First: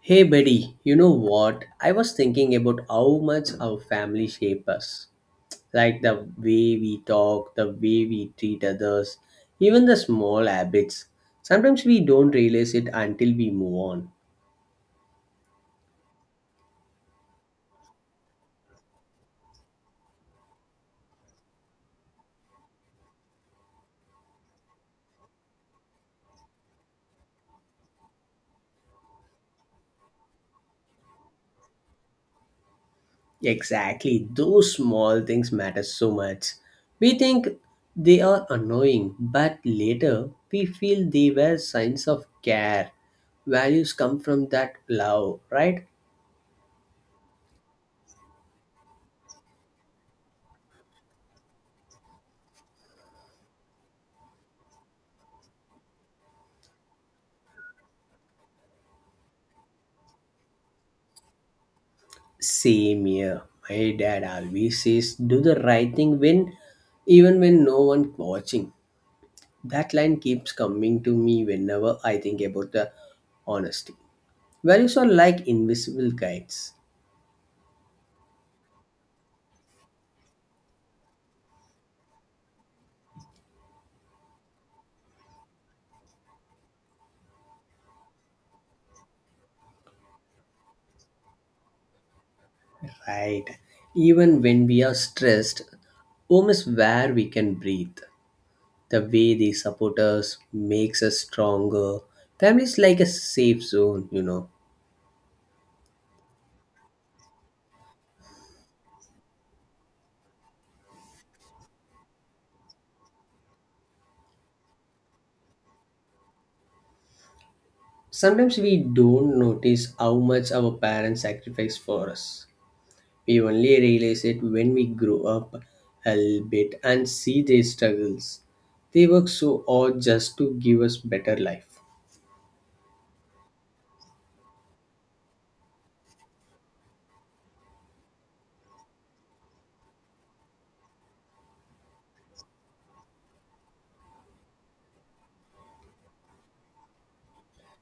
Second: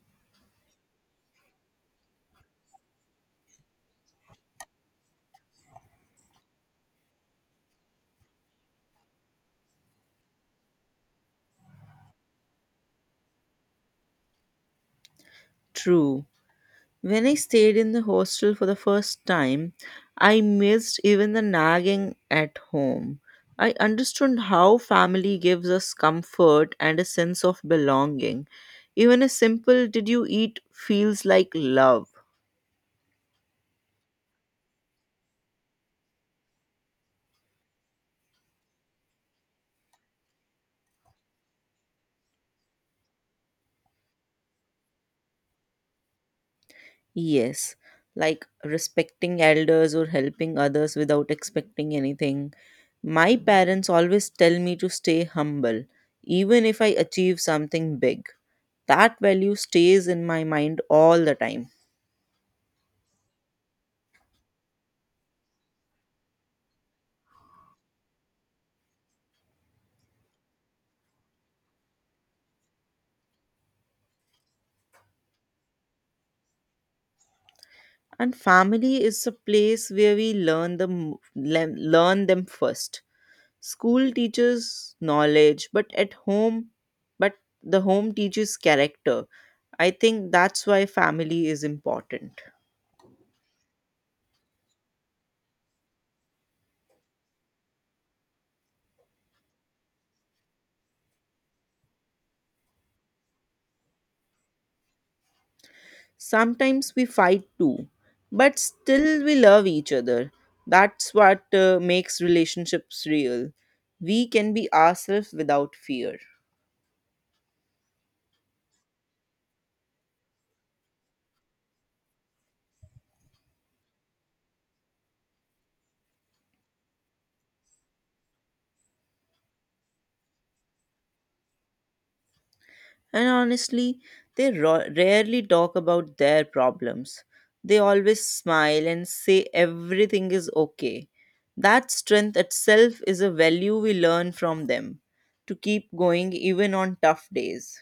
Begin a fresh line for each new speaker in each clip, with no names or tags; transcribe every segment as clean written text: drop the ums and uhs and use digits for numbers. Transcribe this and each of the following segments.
Hey, buddy, you know what? I was thinking about how much our family shape us. Like the way we talk, the way we treat others, even the small habits. Sometimes we don't realize it until we move on.
True. When I stayed in the hostel for the first time, I missed even the nagging at home. I understood how family gives us comfort and a sense of belonging. Even a simple did you eat feels like love.
Exactly, those small things matter so much. We think they are annoying, but later we feel they were signs of care. Values come from that love, right?
Yes, like respecting elders or helping others without expecting anything. My parents always tell me to stay humble, even if I achieve something big. That value stays in my mind all the time.
Same here. My dad always says, do the right thing when, even when no one watching. That line keeps coming to me whenever I think about the honesty. Values are like invisible guides,
And family is a place where we learn learn them first. School teaches knowledge, but at home, but the home teaches character. I think that's why family is important.
right? Even when we are stressed, home is where we can breathe. The way they support us makes us stronger. Family is like a safe zone, you know.
Sometimes we fight too, but still we love each other. That's what makes relationships real. We can be ourselves without fear.
Sometimes we don't notice how much our parents sacrifice for us. We only realize it when we grow up a little bit and see their struggles. They work so hard just to give us better life.
And honestly, they rarely talk about their problems. They always smile and say everything is okay. That strength itself is a value we learn from them to keep going even on tough days.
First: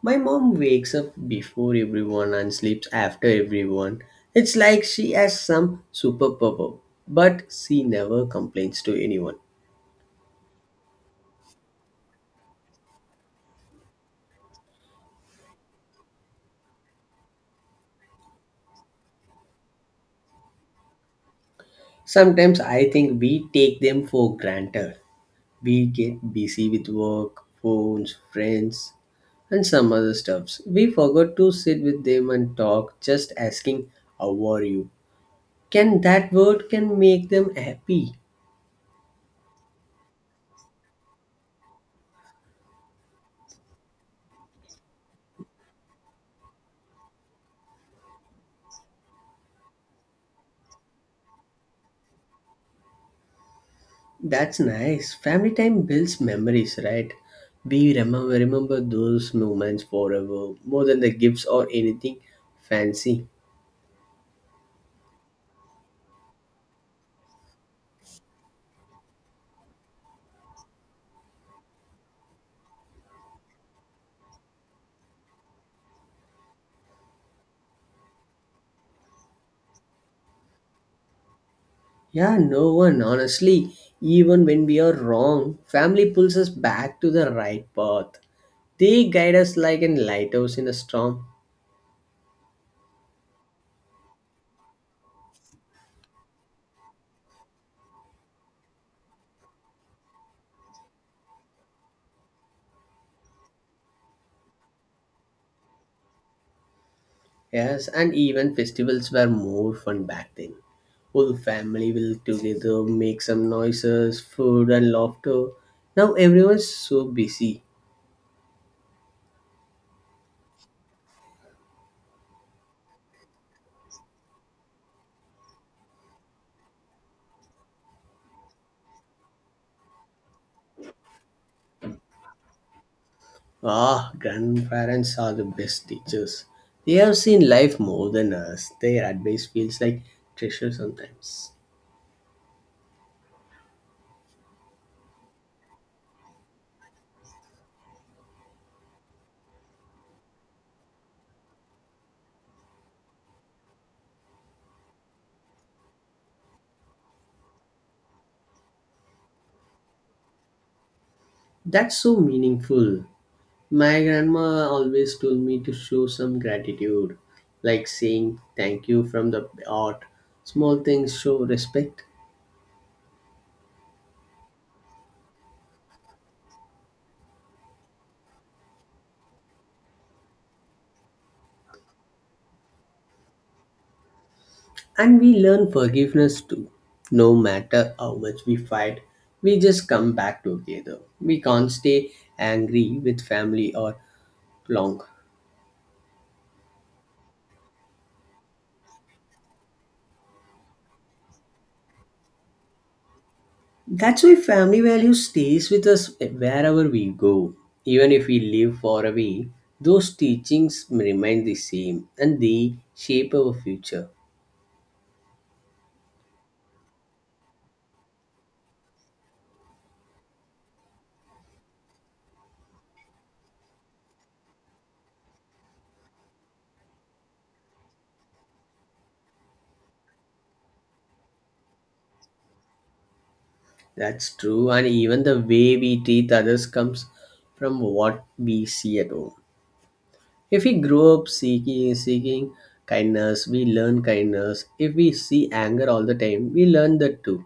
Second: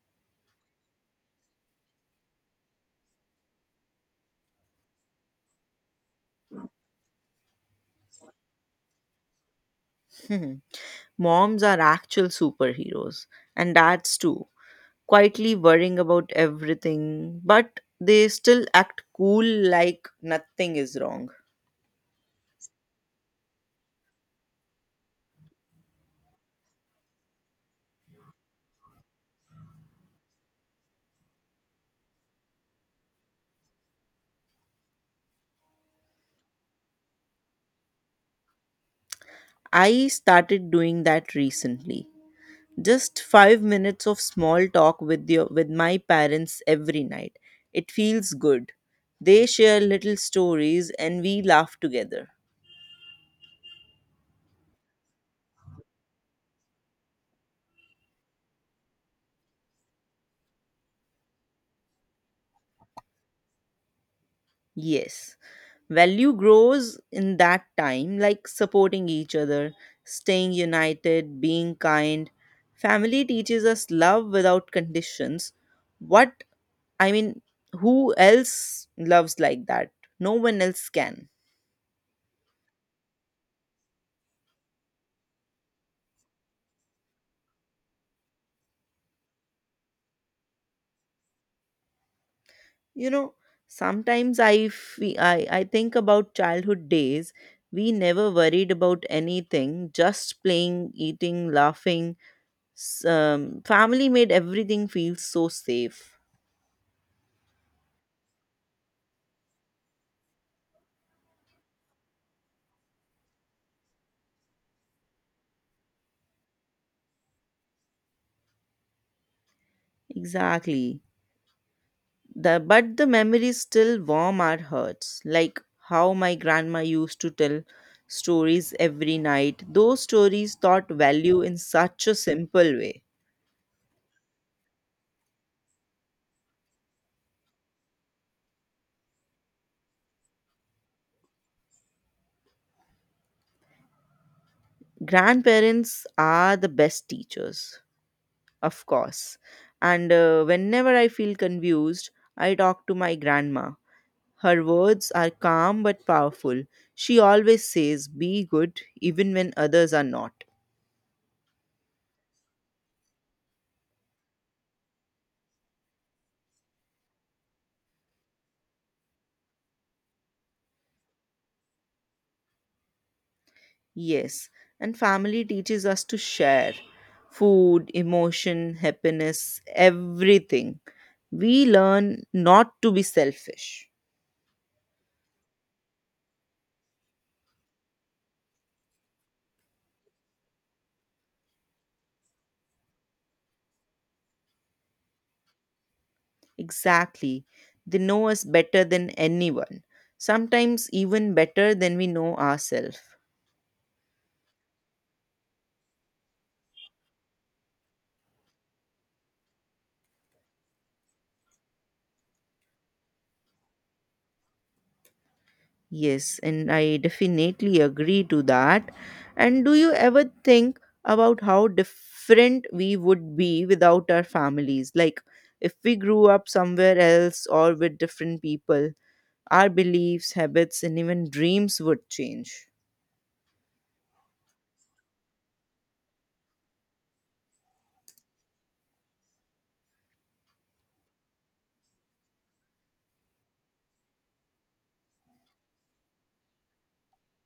My mom wakes up before everyone and sleeps after everyone. It's like she has some superpower, but she never complains to anyone.
Moms are actual superheroes, and dads too. Quietly worrying about everything, but they still act cool like nothing is wrong.
Sometimes I think we take them for granted. We get busy with work, phones, friends, and some other stuffs. We forgot to sit with them and talk, just asking, how are you? Can that word can make them happy?
I started doing that recently. Just 5 minutes of small talk with my parents every night. It feels good. They share little stories and we laugh together.
That's nice. Family time builds memories, right? We remember those moments forever, more than the gifts or anything fancy.
Yes. Value grows in that time, like supporting each other, staying united, being kind. Family teaches us love without conditions. What, I mean, who else loves like that? No one else can.
Yeah, no one, honestly. Even when we are wrong, family pulls us back to the right path. They guide us like a lighthouse in a storm.
You know, sometimes I think about childhood days. We never worried about anything, just playing, eating, laughing. Family made everything feel so safe.
Yes, and even festivals were more fun back then. Whole family will together make some noises, food and laughter. Now everyone's so busy.
Exactly. But the memories still warm our hearts, like how my grandma used to tell stories every night. Those stories taught value in such a simple way.
Ah, grandparents are the best teachers. They have seen life more than us. Their advice feels like treasure sometimes.
Grandparents are the best teachers, of course. And whenever I feel confused, I talk to my grandma. Her words are calm but powerful. She always says, Be good, even when others are not.
That's so meaningful. My grandma always told me to show some gratitude, like saying thank you from the heart. Small things show respect.
Yes, and family teaches us to share food, emotion, happiness, everything. We learn not to be selfish.
And we learn forgiveness too. No matter how much we fight, we just come back together. We can't stay angry with family or long.
Exactly. They know us better than anyone, sometimes even better than we know ourselves.
That's why family value stays with us wherever we go. Even if we live far away, those teachings remain the same and they shape our future.
Yes, and I definitely agree to that. And do you ever think about how different we would be without our families? Like, if we grew up somewhere else or with different people, our beliefs, habits, and even dreams would change.
That's true, and even the way we treat others comes from what we see at home. If we grow up seeking kindness, we learn kindness. If we see anger all the time, we learn that too.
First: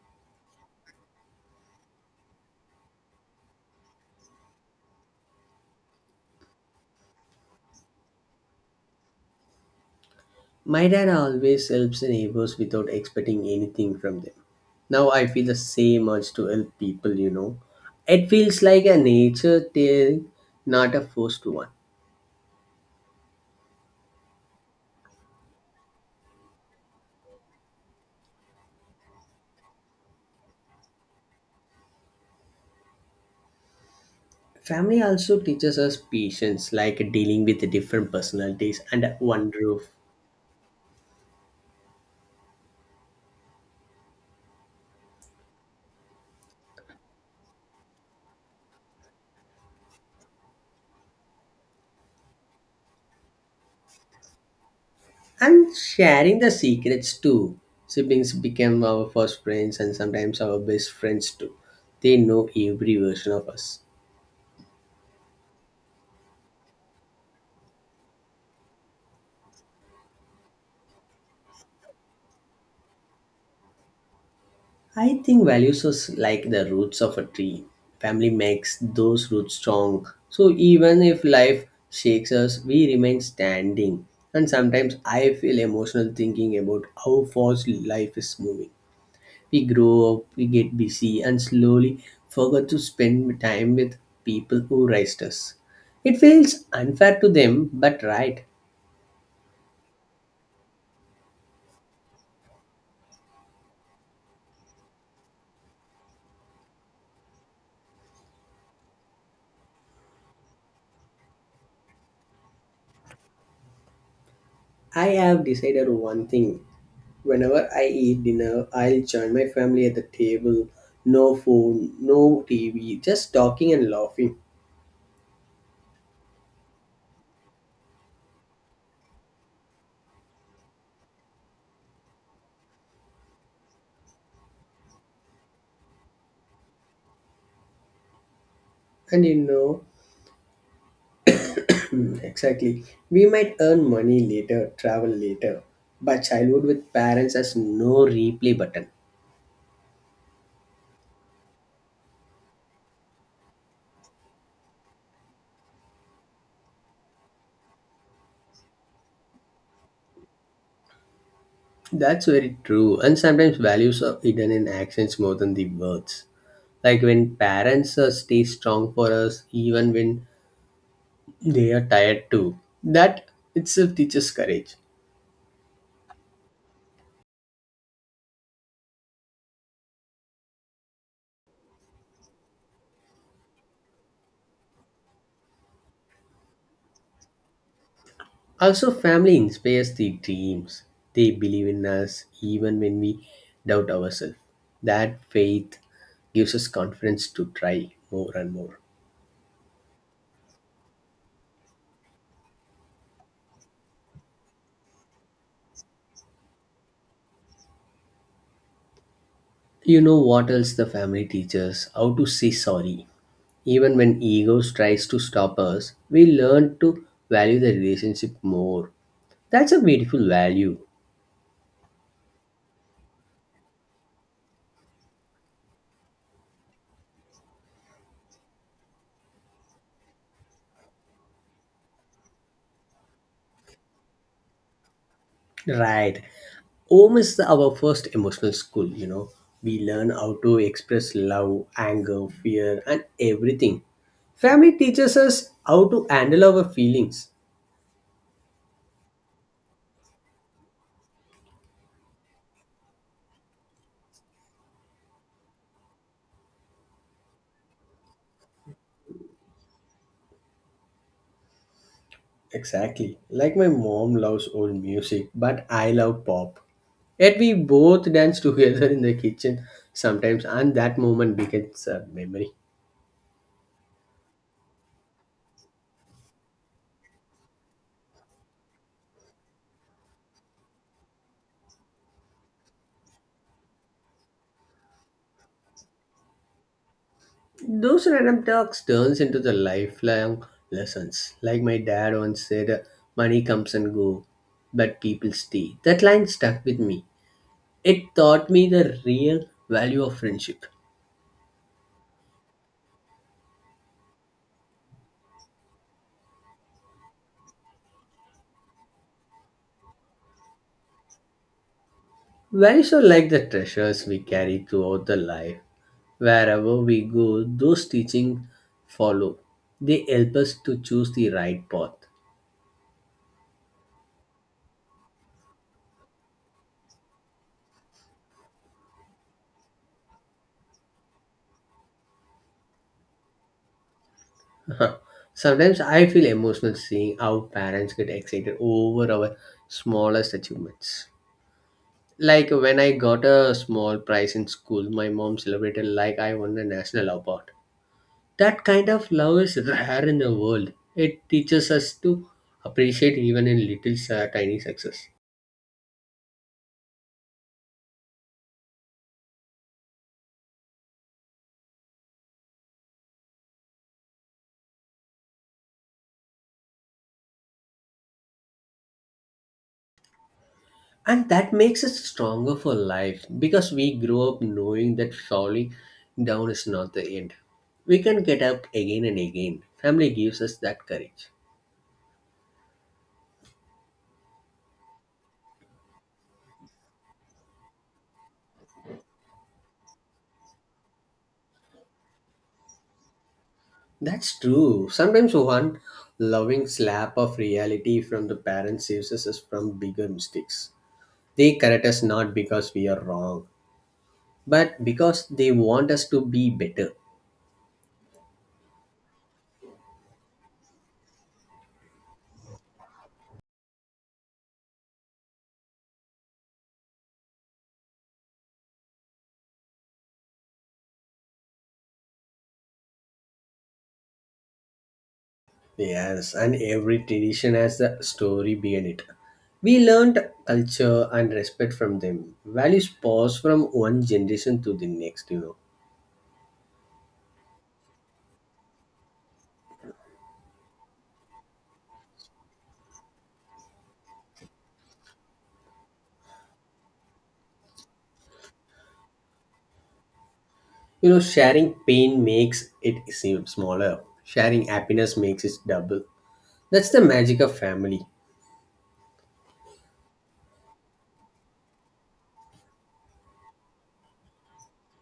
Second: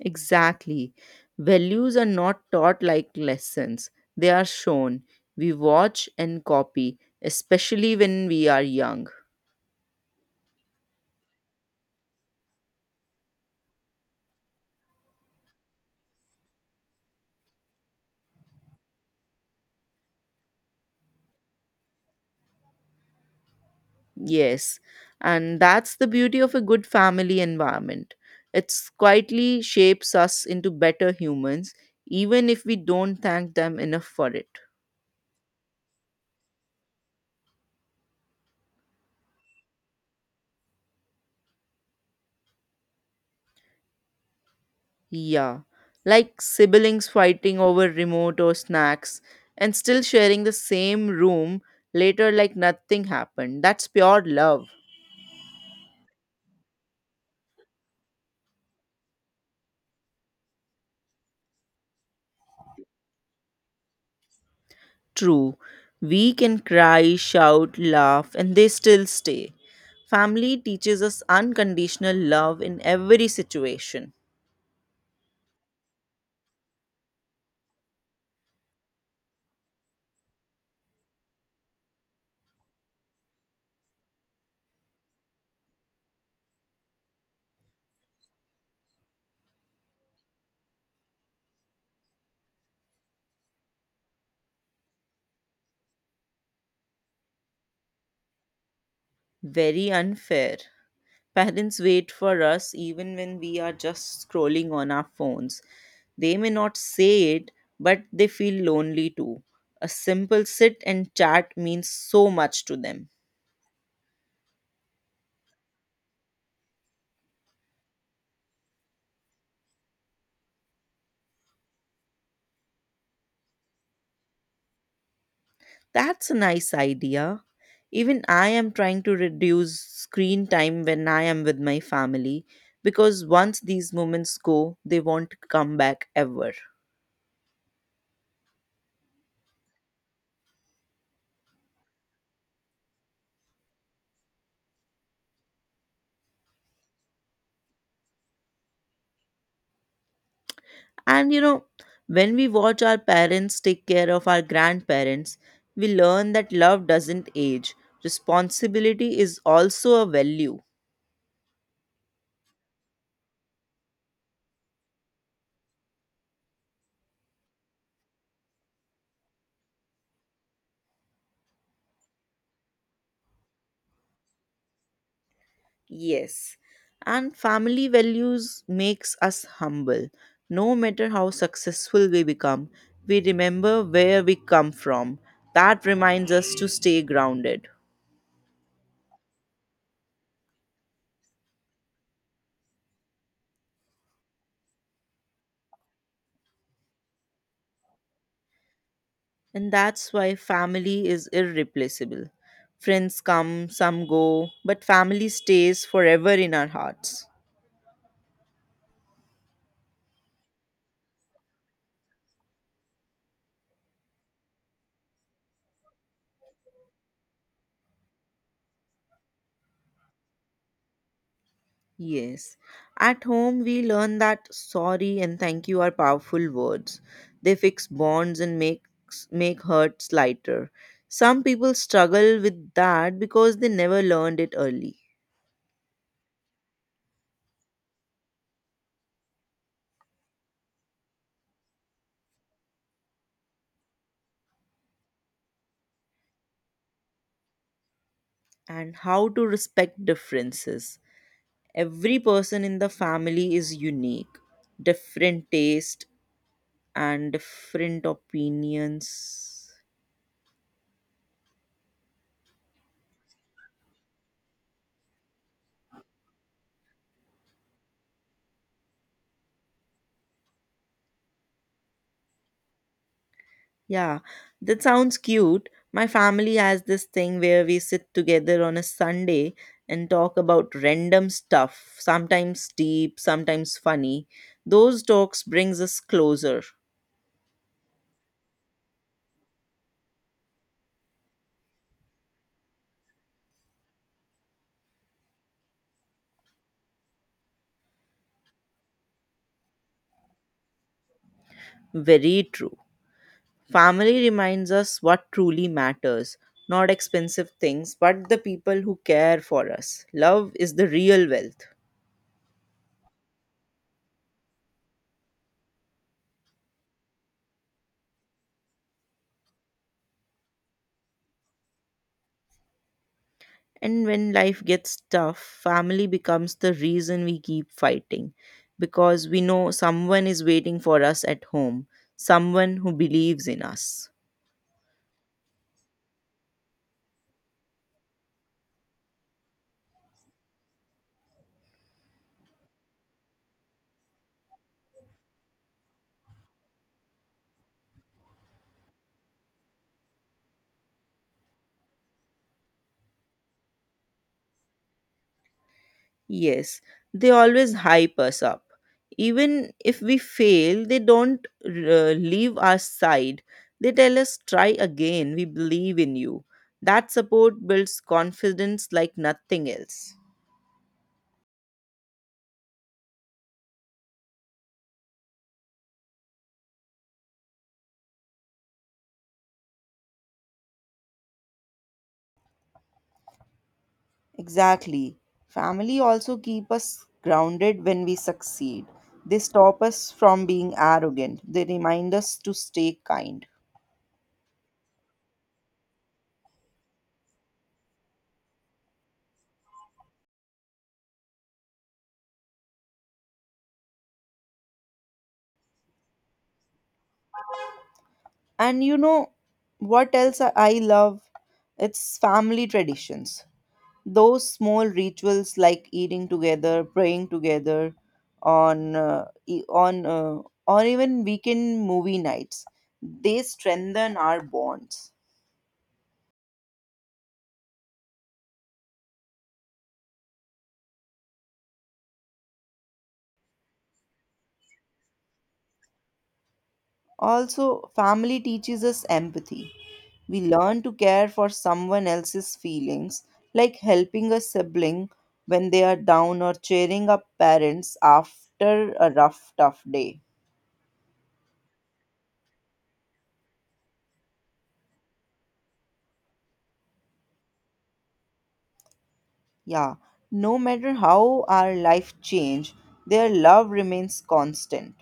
Exactly. Values are not taught like lessons, they are shown. We watch and copy, especially when we are young.
My dad always helps the neighbors without expecting anything from them. Now I feel the same urge to help people, you know. It feels like a nature tale, not a forced one.
Yes, and that's the beauty of a good family environment. It quietly shapes us into better humans, even if we don't thank them enough for it.
Family also teaches us patience, like dealing with different personalities under one roof.
Yeah, like siblings fighting over remote or snacks and still sharing the same room later like nothing happened. That's pure love.
And sharing the secrets too. Siblings became our first friends and sometimes our best friends too. They know every version of us.
True, we can cry, shout, laugh, and they still stay. Family teaches us unconditional love in every situation.
I think values are like the roots of a tree. Family makes those roots strong. So even if life shakes us, we remain standing. And sometimes I feel emotional thinking about how fast life is moving. We grow up, we get busy, and slowly forget to spend time with people who raised us. It feels unfair to them, but right.
Very unfair. Parents wait for us even when we are just scrolling on our phones. They may not say it, but they feel lonely too. A simple sit and chat means so much to them.
I have decided one thing. Whenever I eat dinner, I'll join my family at the table. No phone, no TV, just talking and laughing.
That's a nice idea. Even I am trying to reduce screen time when I am with my family because once these moments go, they won't come back ever.
And you know, hmm, exactly, we might earn money later, travel later, but childhood with parents has no replay button.
And you know, when we watch our parents take care of our grandparents, we learn that love doesn't age. Responsibility is also a value.
That's very true. And sometimes values are hidden in actions more than the words. Like when parents stay strong for us, even when they are tired too. That itself teaches courage.
Yes. And family values makes us humble. No matter how successful we become, we remember where we come from. That reminds us to stay grounded.
Also, family inspires the dreams. They believe in us even when we doubt ourselves. That faith gives us confidence to try more and more.
And that's why family is irreplaceable. Friends come, some go, but family stays forever in our hearts.
You know what else the family teaches? How to say sorry. Even when egos tries to stop us, we learn to value the relationship more. That's a beautiful value.
Yes. At home, we learn that sorry and thank you are powerful words. They fix bonds and make hurts lighter. Some people struggle with that because they never learned it early.
Right. Home is our first emotional school, you know. We learn how to express love, anger, fear, and everything. Family teaches us how to handle our feelings.
And how to respect differences. Every person in the family is unique, different taste and different opinions.
Exactly. Like my mom loves old music, but I love pop. Yet we both dance together in the kitchen sometimes, and that moment becomes a memory.
Yeah, that sounds cute. My family has this thing where we sit together on a Sunday and talk about random stuff, sometimes deep, sometimes funny. Those talks brings us closer.
Those random talks turns into the lifelong lessons. Like my dad once said, "Money comes and go, but people stay." That line stuck with me. It taught me the real value of friendship.
Very true. Family reminds us what truly matters, not expensive things, but the people who care for us. Love is the real wealth.
Very so like the treasures we carry throughout the life. Wherever we go, those teachings follow. They help us to choose the right path.
And when life gets tough, family becomes the reason we keep fighting because we know someone is waiting for us at home, someone who believes in us.
Sometimes I feel emotional seeing how parents get excited over our smallest achievements. Like when I got a small prize in school, my mom celebrated like I won a national award. That kind of love is rare in the world. It teaches us to appreciate even in little tiny success.
Yes, they always hype us up. Even if we fail, they don't leave our side. They tell us, try again, we believe in you. That support builds confidence like nothing else.
And that makes us stronger for life, because we grow up knowing that falling down is not the end. We can get up again and again. Family gives us that courage.
Exactly. Family also keep us grounded when we succeed. They stop us from being arrogant. They remind us to stay kind.
That's true. Sometimes one loving slap of reality from the parents saves us from bigger mistakes. They correct us not because we are wrong, but because they want us to be better.
And you know what else I love? It's family traditions. Those small rituals like eating together, praying together on or even weekend movie nights. They strengthen our bonds.
Yes, and every tradition has a story behind it. We learned culture and respect from them. Values pass from one generation to the next, you know.
Also, family teaches us empathy. We learn to care for someone else's feelings, like helping a sibling when they are down or cheering up parents after a rough, tough day.
You know, sharing pain makes it seem smaller. Sharing happiness makes it double. That's the magic of family.
Yeah, no matter how our life change, their love remains constant,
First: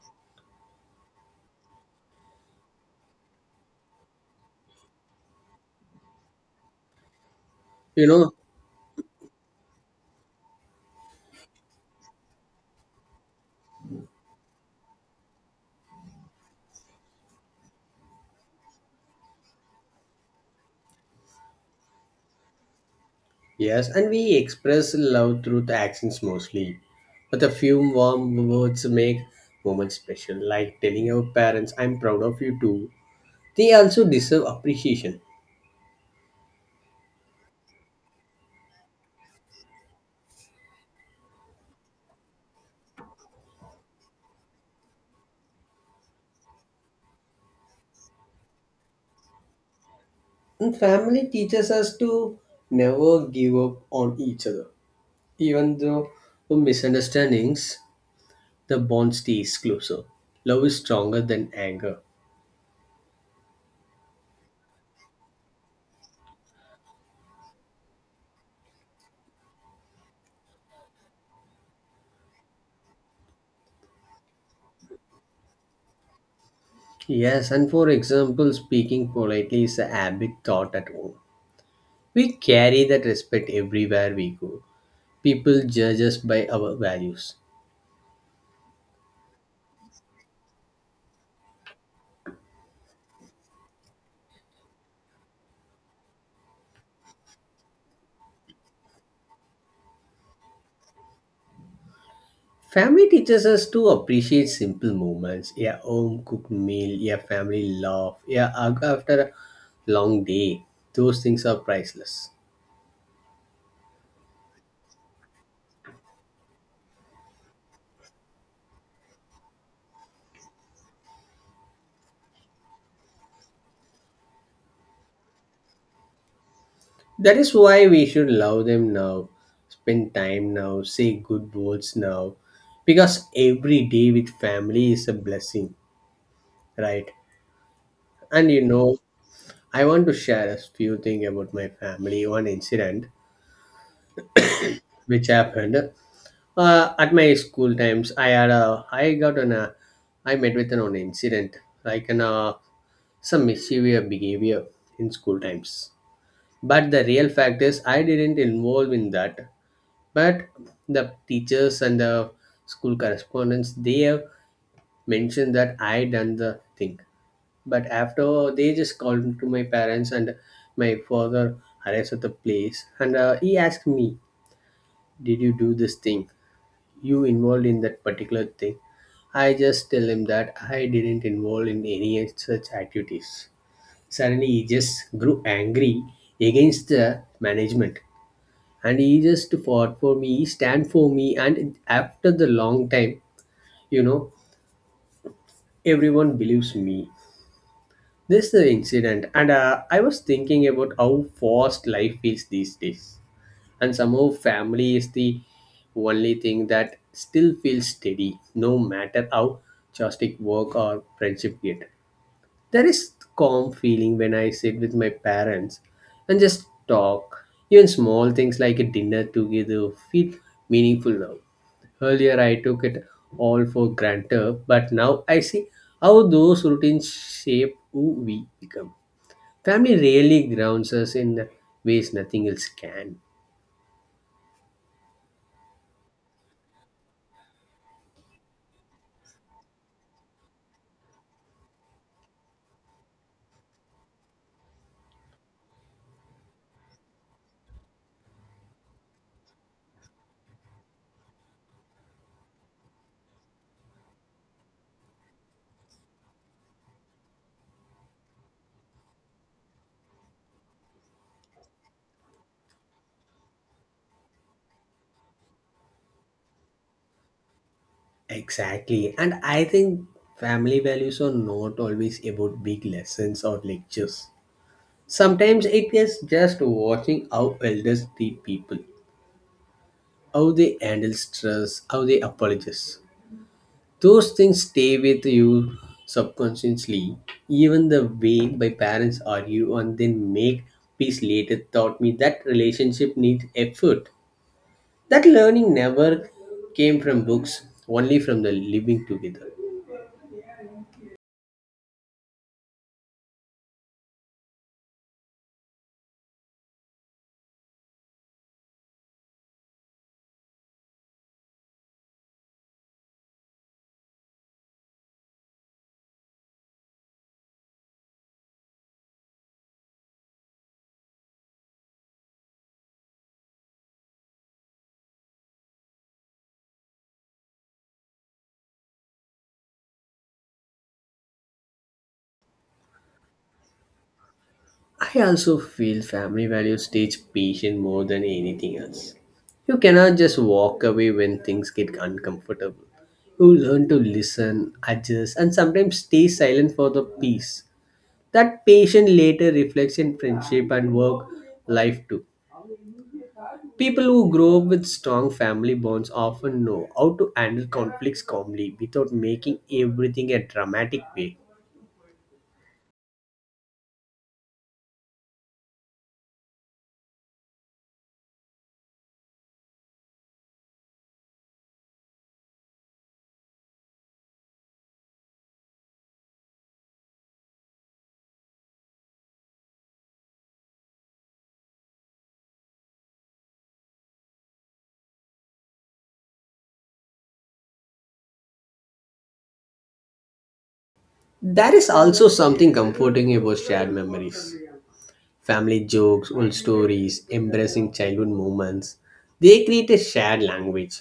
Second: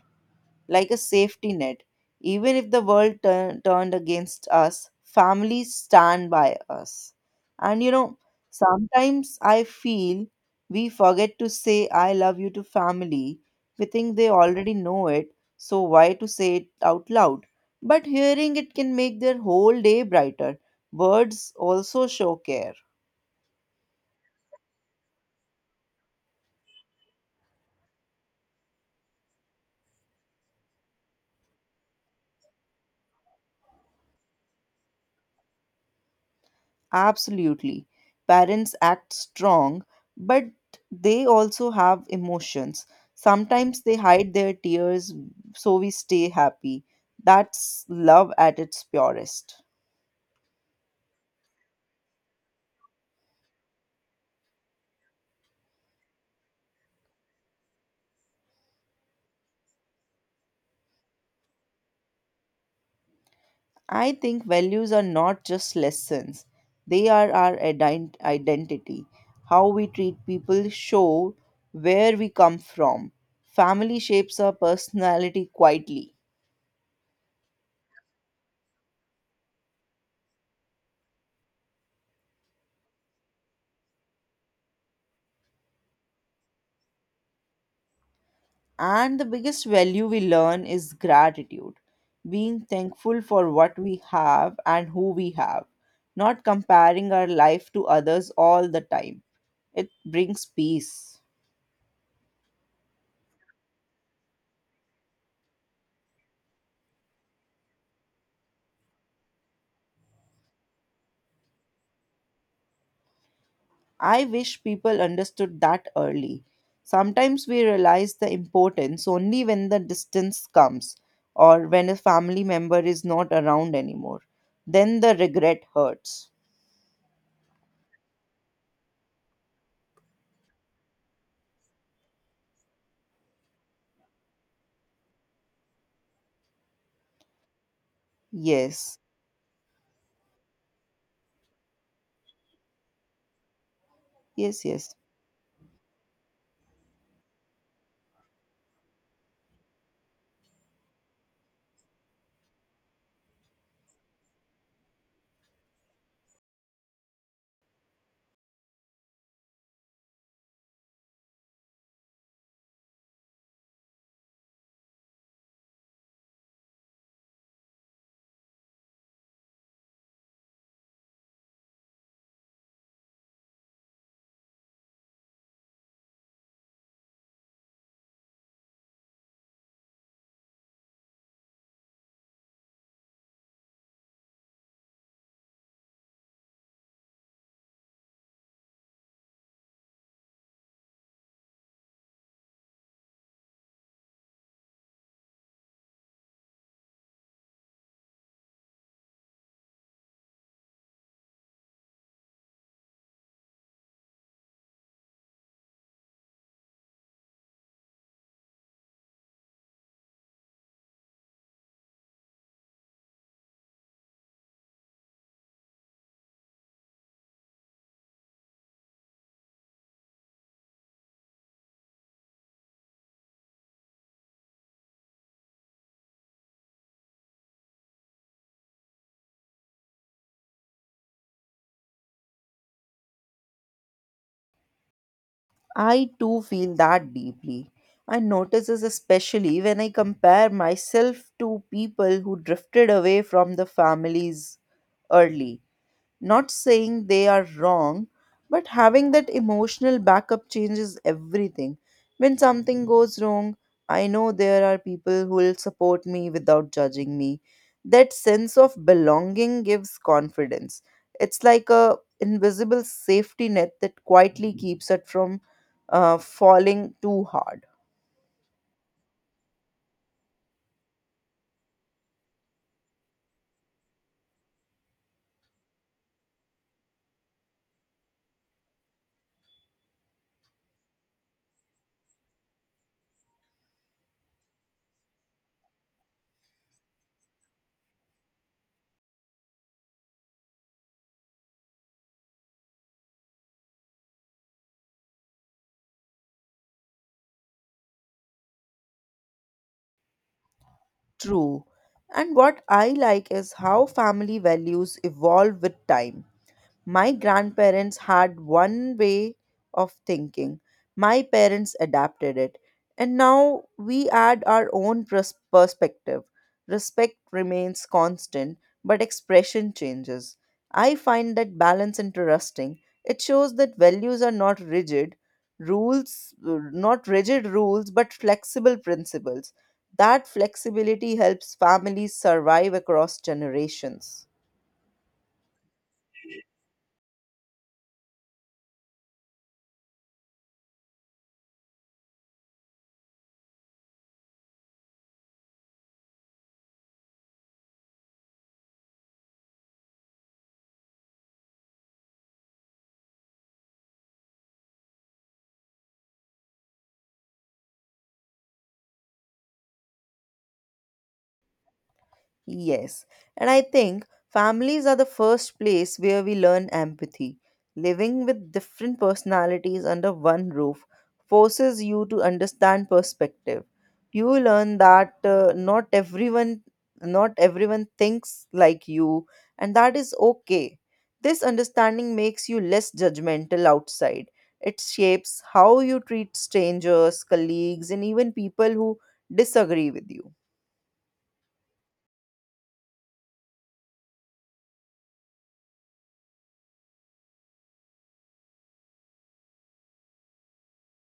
like a safety net. Even if the world turned against us, families stand by us. And you
You
know,
know?
sometimes I feel we forget to say I love you to family. We think they already know it, so why to say it out loud? But hearing it can make their whole day brighter. Words also show care.
Yes, and we express love through the actions mostly. But a few warm words make moments special, like telling our parents, I'm proud of you too. They also deserve appreciation.
Absolutely. Parents act strong, but they also have emotions. Sometimes they hide their tears so we stay happy. That's love at its purest.
And family teaches us to never give up on each other. Even though the misunderstandings, the bond stays closer. Love is stronger than anger.
I think values are not just lessons, they are our identity. How we treat people show where we come from. Family shapes our personality quietly.
Yes, and for example, speaking politely is a habit taught at home. We carry that respect everywhere we go. People judge us by our values.
And the biggest value we learn is gratitude, being thankful for what we have and who we have, not comparing our life to others all the time. It brings peace.
Family teaches us to appreciate simple moments, a home cooked meal, a family laugh, a hug after a long day. Those things are priceless.
I wish people understood that early. Sometimes we realize the importance only when the distance comes or when a family member is not around anymore. Then the regret hurts.
That is why we should love them now, spend time now, say good words now, because every day with family is a blessing, right? And you know,
Yes,
I want to share a few things about my family, one incident
yes, yes.
which happened. At my school times, I had a I got an I met with an incident like an some mischievous behavior in school times. But the real fact is, I didn't involve in that. But the teachers and the school correspondents they have mentioned that I done the thing. But after they just called to my parents and my father arrives at the place and he asked me, "Did you do this thing? You involved in that particular thing?" I just tell him that I didn't involve in any such activities. Suddenly he just grew angry against the management, and he just fought for me, he stand for me, and after the long time, you know, everyone believes me. This is the incident, and I was thinking about how fast life is these days, and somehow family is the only thing that still feels steady. No matter how chaotic work or friendship get, there is calm feeling when I sit with my parents and just talk. Even small things like a dinner together feel meaningful now. Earlier I took it all for granted, but now I see how those routines shape who we become. Family really grounds us in ways nothing else can.
I too feel that deeply. I notice this especially when I compare myself to people who drifted away from the families early. Not saying they are wrong, but having that emotional backup changes everything. When something goes wrong, I know there are people who will support me without judging me. That sense of belonging gives confidence. It's like a invisible safety net that quietly keeps it from falling too hard.
Exactly. And I think family values are not always about big lessons or lectures. Sometimes it is just watching how elders treat people, how they handle stress, how they apologize. Those things stay with you subconsciously. Even the way my parents argue and then make peace later taught me that relationship needs effort. That learning never came from books, only from the living together.
True. And what I like is how family values evolve with time. My grandparents had one way of thinking, my parents adapted it, and now we add our own perspective. Respect remains constant, but expression changes. I find that balance interesting. It shows that values are not rigid rules, but flexible principles. That flexibility helps families survive across generations.
I also feel family values teach patience more than anything else. You cannot just walk away when things get uncomfortable. You learn to listen, adjust, and sometimes stay silent for the peace. That patience later reflects in friendship and work life too. People who grow up with strong family bonds often know how to handle conflicts calmly without making everything a dramatic way.
Yes, and I think families are the first place where we learn empathy. Living with different personalities under one roof forces you to understand perspective. You learn that uh, not everyone thinks like you and that is okay. This understanding makes you less judgmental outside. It shapes how you treat strangers, colleagues and even people who disagree with you.
There is also something comforting about shared memories. Family jokes, old stories, embracing childhood moments, they create a shared language.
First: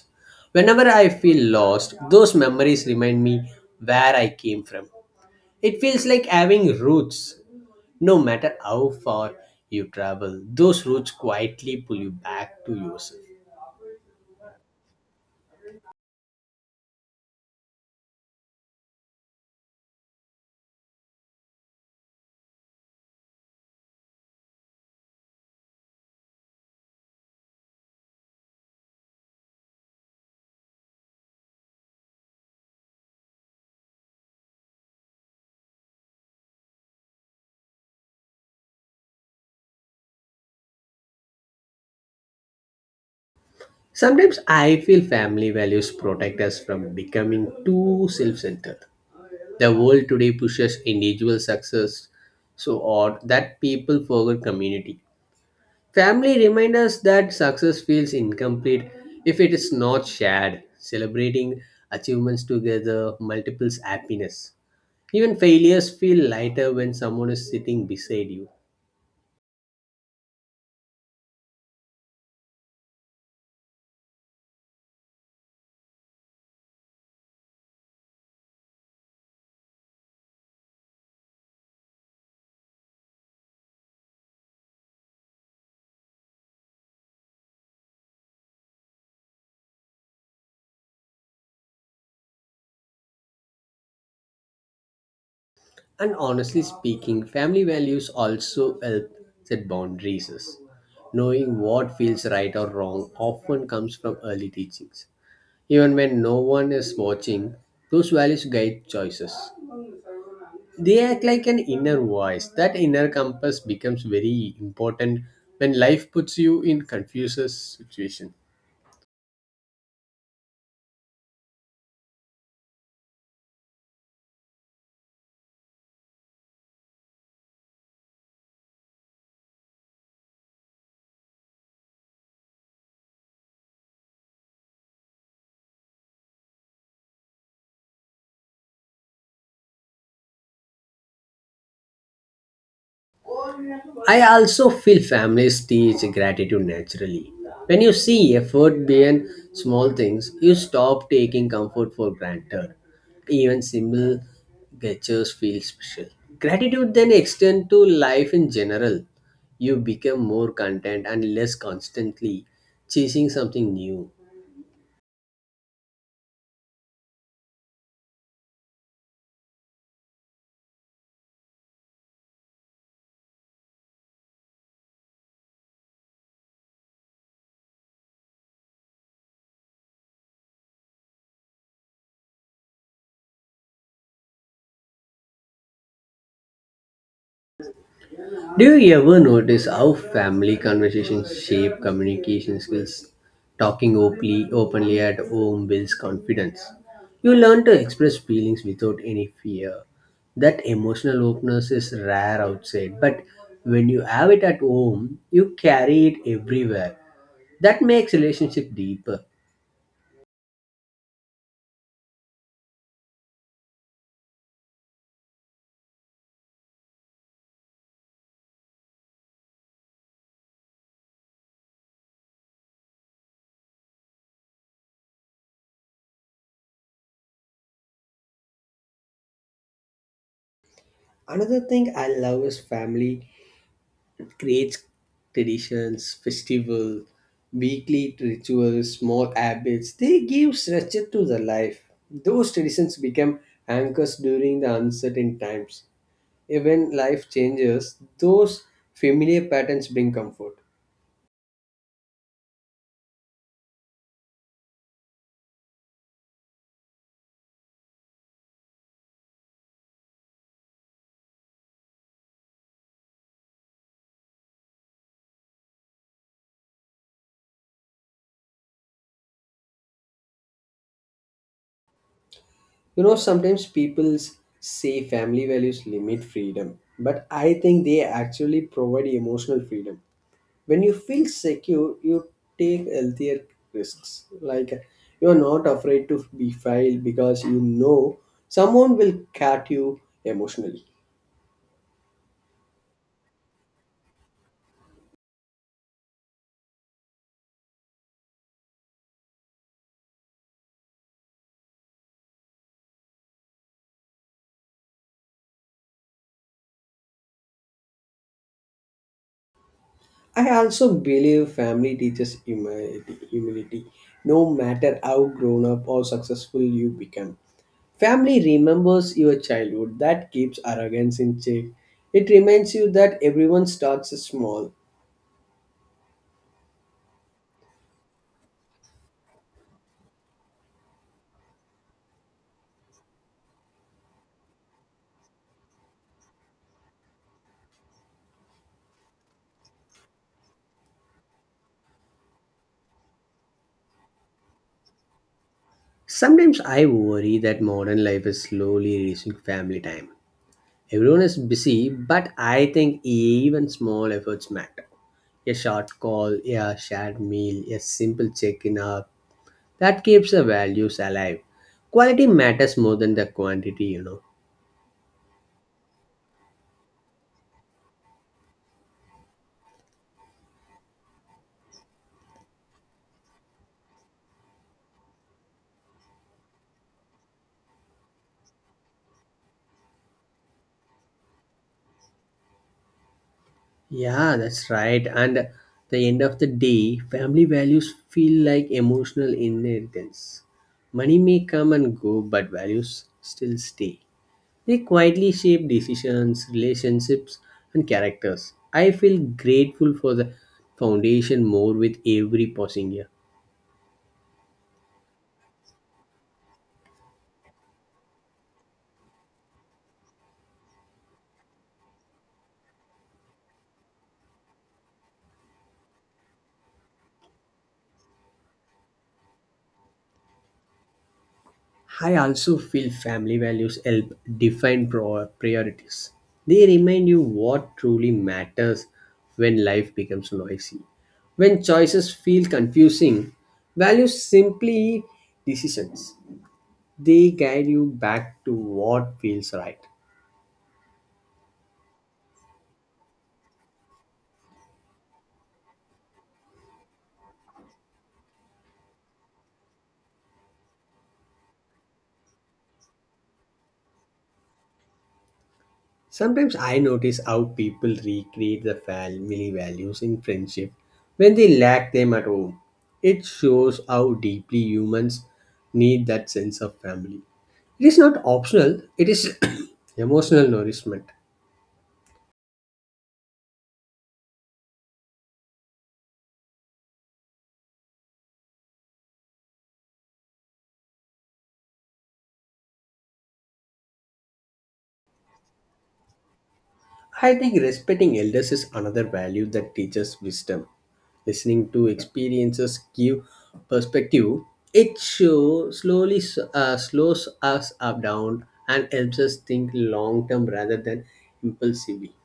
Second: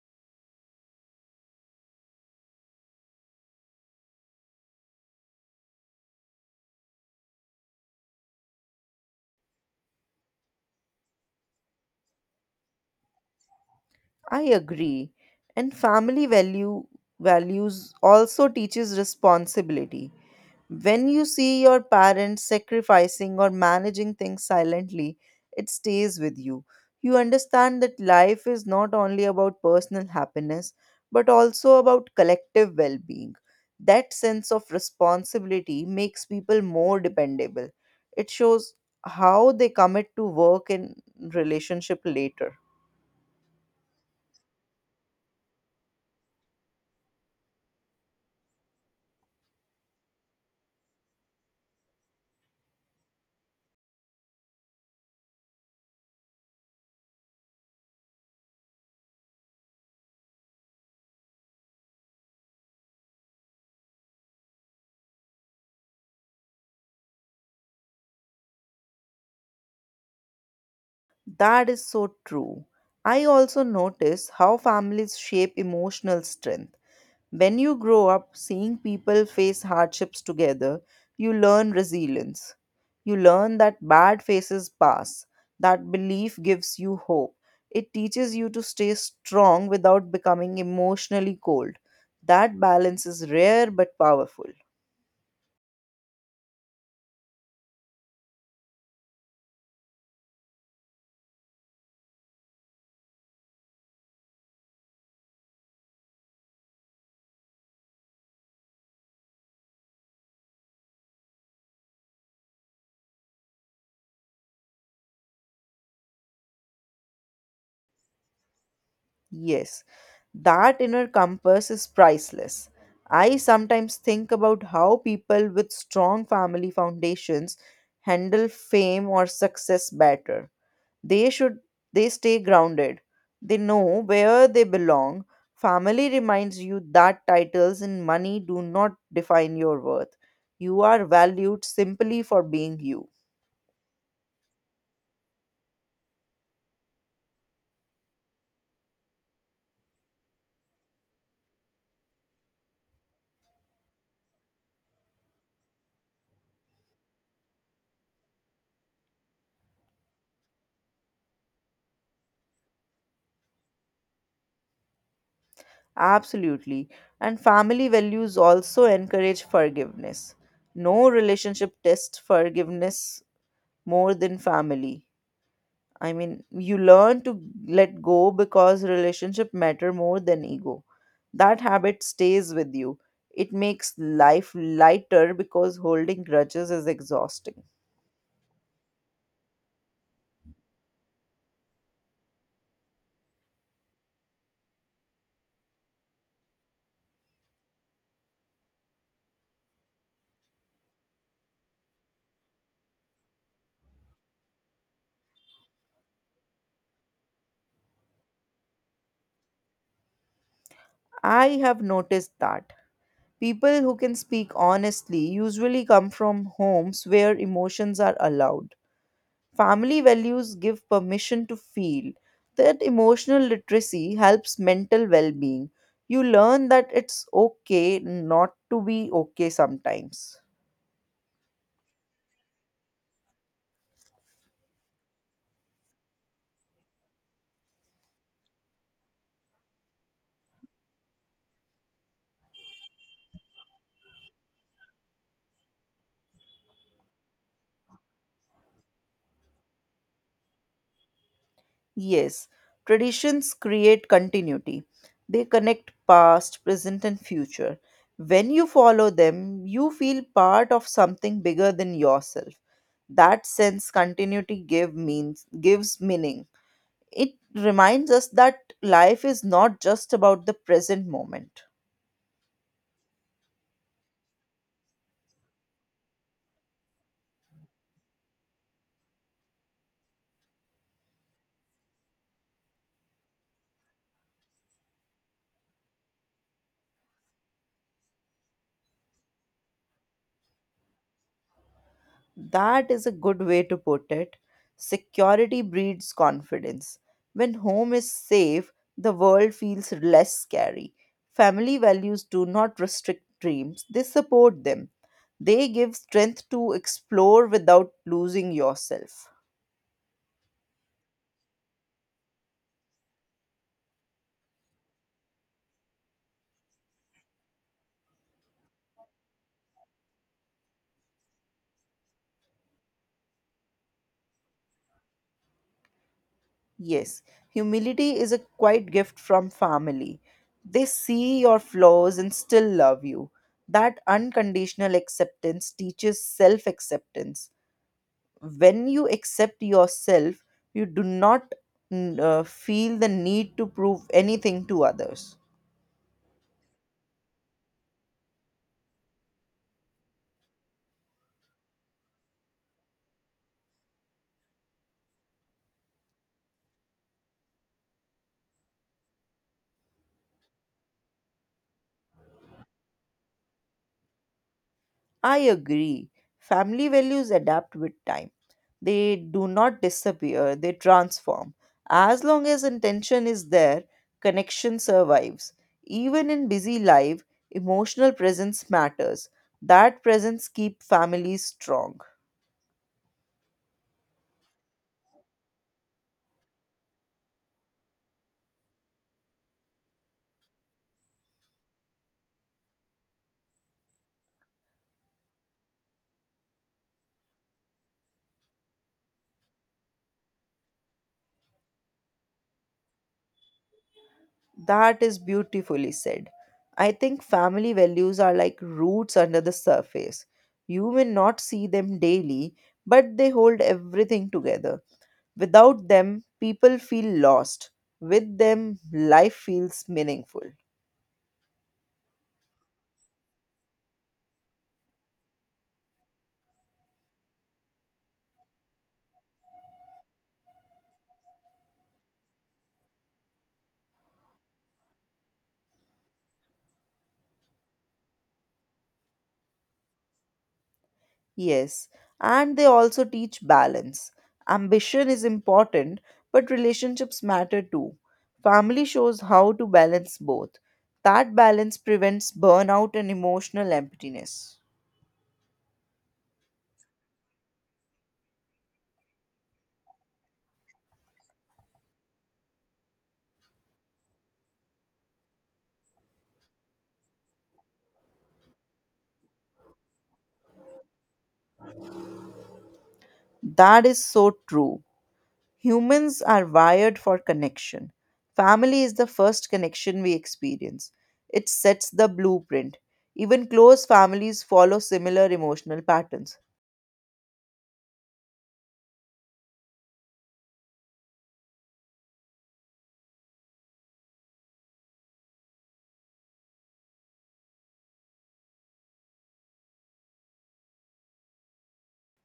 Whenever I feel lost, those memories remind me where I came from. It feels like having roots. No matter how far you travel, those roots quietly pull you back to yourself.
I agree. And family value values also teaches responsibility. When you see your parents sacrificing or managing things silently, it stays with you. You understand that life is not only about personal happiness, but also about collective well being. That sense of responsibility makes people more dependable. It shows how they commit to work and relationship later.
Sometimes I feel family values protect us from becoming too self centered. The world today pushes individual success so odd that people forget community. Family remind us that success feels incomplete if it is not shared. Celebrating achievements together multiples happiness. Even failures feel lighter when someone is sitting beside you.
That is so true. I also notice how families shape emotional strength. When you grow up seeing people face hardships together, you learn resilience. You learn that bad phases pass. That belief gives you hope. It teaches you to stay strong without becoming emotionally cold. That balance is rare but powerful.
And honestly speaking, family values also help set boundaries. Knowing what feels right or wrong often comes from early teachings. Even when no one is watching, those values guide choices. They act like an inner voice. That inner compass becomes very important when life puts you in confuses situation.
Yes, that inner compass is priceless. I sometimes think about how people with strong family foundations handle fame or success better. They should they stay grounded. They know where they belong. Family reminds you that titles and money do not define your worth. You are valued simply for being you.
I also feel families teach gratitude naturally. When you see effort behind small things, you stop taking comfort for granted. Even simple gestures feel special. Gratitude then extends to life in general. You become more content and less constantly chasing something new.
Absolutely. And family values also encourage forgiveness. No relationship tests forgiveness more than family. I mean, you learn to let go because relationship matter more than ego. That habit stays with you. It makes life lighter because holding grudges is exhausting.
Do you ever notice how family conversations shape communication skills? Talking openly, at home builds confidence. You learn to express feelings without any fear. That emotional openness is rare outside, but when you have it at home, you carry it everywhere. That makes relationship deeper.
I have noticed that people who can speak honestly usually come from homes where emotions are allowed. Family values give permission to feel. That emotional literacy helps mental well being. You learn that it's okay not to be okay sometimes.
Another thing I love is family creates traditions, festival, weekly rituals, small habits. They give structure to the life. Those traditions become anchors during the uncertain times. Even life changes, those familiar patterns bring comfort.
Yes, traditions create continuity, they connect past, present, and future. When you follow them, you feel part of something bigger than yourself. That sense continuity gives meaning. It reminds us that life is not just about the present moment.
You know, sometimes say family values limit freedom, but I think they actually provide emotional freedom. When you feel secure, you take healthier risks. Like you're not afraid to be failed because you know someone will cut you emotionally.
That is a good way to put it. Security breeds confidence. When home is safe, the world feels less scary. Family values do not restrict dreams, they support them. They give strength to explore without losing yourself.
I also believe family teaches humility. No matter how grown up or successful you become, family remembers your childhood. That keeps arrogance in check. It reminds you that everyone starts small.
Yes, humility is a quiet gift from family. They see your flaws and still love you. That unconditional acceptance teaches self acceptance. When you accept yourself, you do not feel the need to prove anything to others.
Sometimes I worry that modern life is slowly erasing family time. Everyone is busy, but I think even small efforts matter. A short call, a shared meal, a simple check-in up, that keeps the values alive. Quality matters more than the quantity, you know.
I agree. Family values adapt with time. They do not disappear, they transform. As long as intention is there, connection survives. Even in busy life, emotional presence matters. That presence keeps families strong.
Yeah, that's right. And at the end of the day, family values feel like emotional inheritance. Money may come and go, but values still stay. They quietly shape decisions, relationships, and characters. I feel grateful for the foundation more with every passing year.
That is beautifully said. I think family values are like roots under the surface. You may not see them daily, but they hold everything together. Without them, people feel lost. With them, life feels meaningful.
I also feel family values help define priorities. They remind you what truly matters when life becomes noisy. When choices feel confusing, values simply decisions. They guide you back to what feels right.
Yes, and they also teach balance. Ambition is important, but relationships matter too. Family shows how to balance both. That balance prevents burnout and emotional emptiness.
Sometimes I notice how people recreate the family values in friendship when they lack them at home. It shows how deeply humans need that sense of family. It is not optional, it is emotional nourishment.
That is so true. Humans are wired for connection. Family is the first connection we experience. It sets the blueprint. Even close families follow similar emotional patterns.
I think respecting elders is another value that teaches wisdom. Listening to experiences give perspective. It slowly slows us up down and helps us think long term rather than impulsively.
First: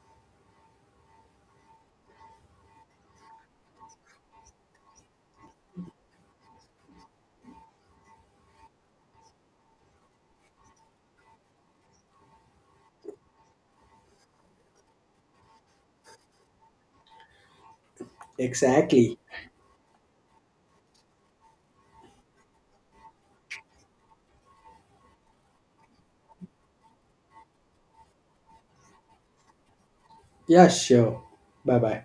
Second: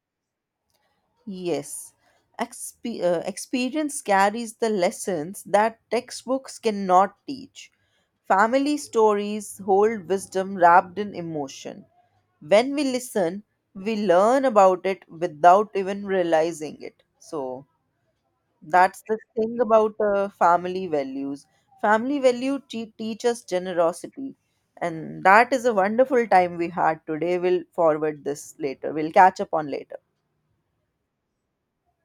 Yes, experience carries the lessons that textbooks cannot teach. Family stories hold wisdom wrapped in emotion. When we listen, we learn about it without even realizing it. So, that's
Exactly.
the thing about family values. Family value teach us generosity. And that is a wonderful time we had today. We'll forward this later. We'll catch up on later.
Yeah, sure. Bye bye.